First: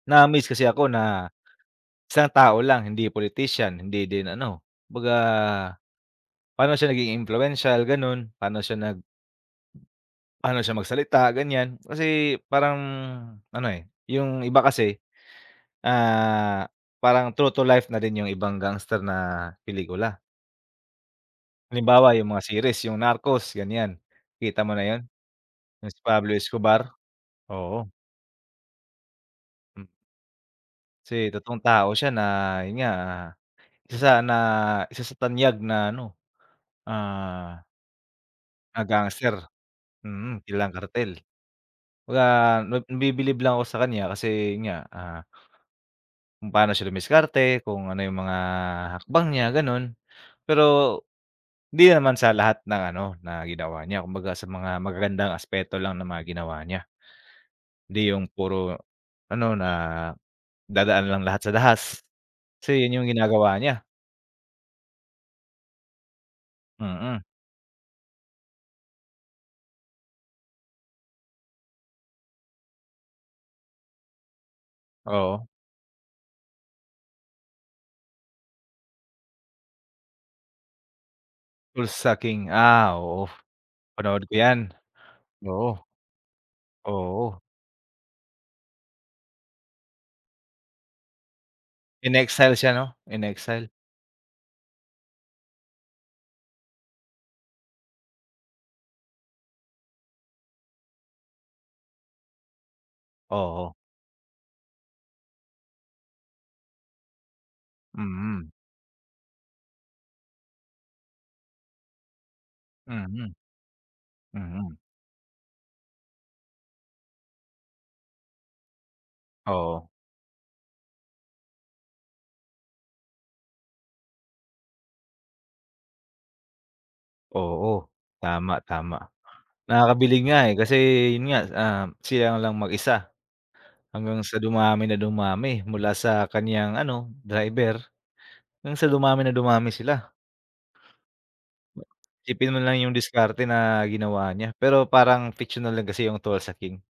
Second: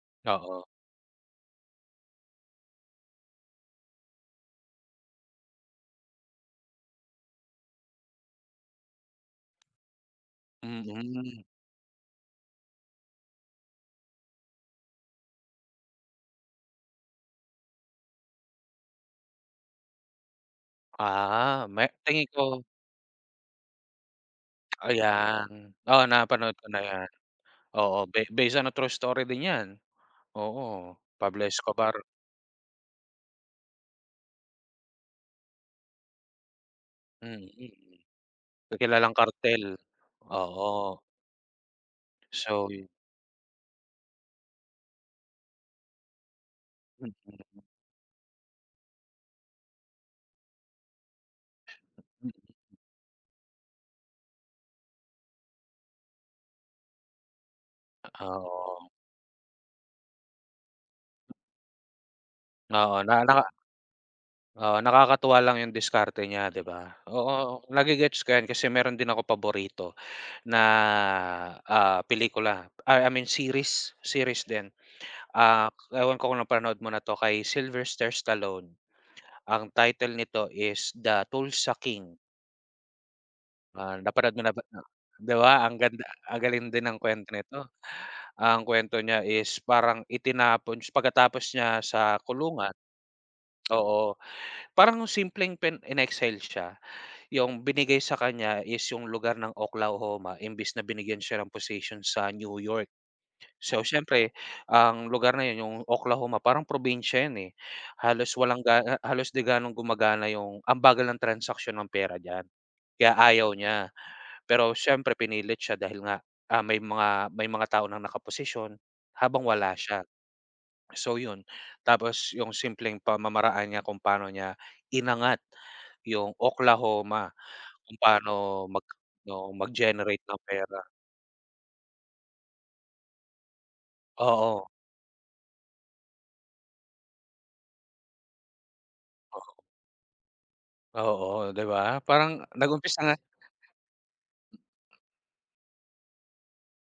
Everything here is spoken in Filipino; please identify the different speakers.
Speaker 1: Na-amaze
Speaker 2: Oo.
Speaker 1: kasi ako na isang tao lang, hindi politician, hindi din ano, kumbaga pa'no siya naging impluwensyal, ganun. Pa'no siya nag pa'no siya magsalita,
Speaker 2: Mm.
Speaker 1: ganyan. Kasi parang ano, eh, yung iba kasi, ah, parang true to life na rin yung ibang gangster na pelikula.
Speaker 2: Ah, may
Speaker 1: Halimbawa,
Speaker 2: tingin
Speaker 1: yung mga
Speaker 2: ko
Speaker 1: series. Yung Narcos, ganyan. Kita mo na yun?
Speaker 2: Ayan.
Speaker 1: Yung si
Speaker 2: Oo,
Speaker 1: Pablo
Speaker 2: napanood ko na
Speaker 1: Escobar?
Speaker 2: 'yan.
Speaker 1: Oo.
Speaker 2: Oo, be base on true story din 'yan.
Speaker 1: Mm.
Speaker 2: Oo,
Speaker 1: Kasi
Speaker 2: Pablo
Speaker 1: totoong tao
Speaker 2: Escobar.
Speaker 1: siya na yun nga, isa sa na isa sa tanyag na ano,
Speaker 2: Mm.
Speaker 1: ah na
Speaker 2: Kilalang
Speaker 1: gangster.
Speaker 2: kartel.
Speaker 1: Mm, kilalang
Speaker 2: Oo.
Speaker 1: kartel. 'Baga,
Speaker 2: So
Speaker 1: nab nabibilib lang ako sa kanya kasi yun nga, ah, kung paano siya
Speaker 2: Mm.
Speaker 1: dumiskarte, kung ano yung mga hakbang niya, ganun. Pero di naman sa lahat ng ano, na ginawa niya. Kumbaga, sa mga magagandang aspeto lang ng mga ginawa niya. Di yung
Speaker 2: Ah,
Speaker 1: puro
Speaker 2: oo.
Speaker 1: ano, na dadaan lang lahat sa dahas. Kasi yun
Speaker 2: Oo,
Speaker 1: yung
Speaker 2: naka naka
Speaker 1: ginagawa niya.
Speaker 2: Oo, nakakatuwa lang yung diskarte niya, 'di ba?
Speaker 1: Mm.
Speaker 2: Oo, nage-gets ko 'yan kasi meron din akong paborito na, ah, pelikula ay I mean, series. Series din.
Speaker 1: Oo.
Speaker 2: Ah, ewan ko kung napanood mo na 'to kay Sylvester Stallone. Ang title nito is The Tulsa
Speaker 1: Tulsa
Speaker 2: King.
Speaker 1: King, ah, oo,
Speaker 2: Ah,
Speaker 1: 'panood ko
Speaker 2: napanood mo na
Speaker 1: 'yan,
Speaker 2: ba ah 'di ba ang
Speaker 1: oo.
Speaker 2: ganda ang galing din ng kwento
Speaker 1: Oo.
Speaker 2: nito. Ang kuwento niya is parang itinapon s pagkatapos niya sa
Speaker 1: In-exile siya
Speaker 2: kulungan
Speaker 1: 'no? In-exile.
Speaker 2: oo. Parang simpleng pen in-exile siya. Yung binigay sa kanya is yung lugar ng Oklahoma imbes na binigyan siya ng position sa New York.
Speaker 1: Oo.
Speaker 2: So, siyempre ang lugar na yun, yung Oklahoma parang probinsya yun, eh. Halos
Speaker 1: Mm.
Speaker 2: walang ga halos di gano'ng gumagana yung ang bagal ng transaksiyon ng pera diyan kaya
Speaker 1: Mm.
Speaker 2: ayaw niya. Pero
Speaker 1: Mm.
Speaker 2: siyempre, pinilit siya dahil nga, ah, may mga may mga tao ng nakaposisyon habang wala
Speaker 1: Oo.
Speaker 2: siya. So, yun. Tapos yung simpleng pamamaraan niya kung paano niya inangat yung Oklahoma,
Speaker 1: Oo,
Speaker 2: kung
Speaker 1: tama,
Speaker 2: pa'no mag
Speaker 1: tama.
Speaker 2: oo,
Speaker 1: Nakakabilib
Speaker 2: mag-generate
Speaker 1: nga,
Speaker 2: ng
Speaker 1: eh, kasi
Speaker 2: pera.
Speaker 1: yun nga, ah, sila lang mag-isa hanggang sa
Speaker 2: Oo.
Speaker 1: dumami na dumami. Mula sa kanyang ano, driver hanggang sa dumami na
Speaker 2: Oo.
Speaker 1: dumami sila.
Speaker 2: Oo, di ba? Parang
Speaker 1: Isipin mo na lang yung
Speaker 2: nag-umpisa nga
Speaker 1: diskarte na ginawa niya. Pero parang fictional lang kasi yung Tulsa King.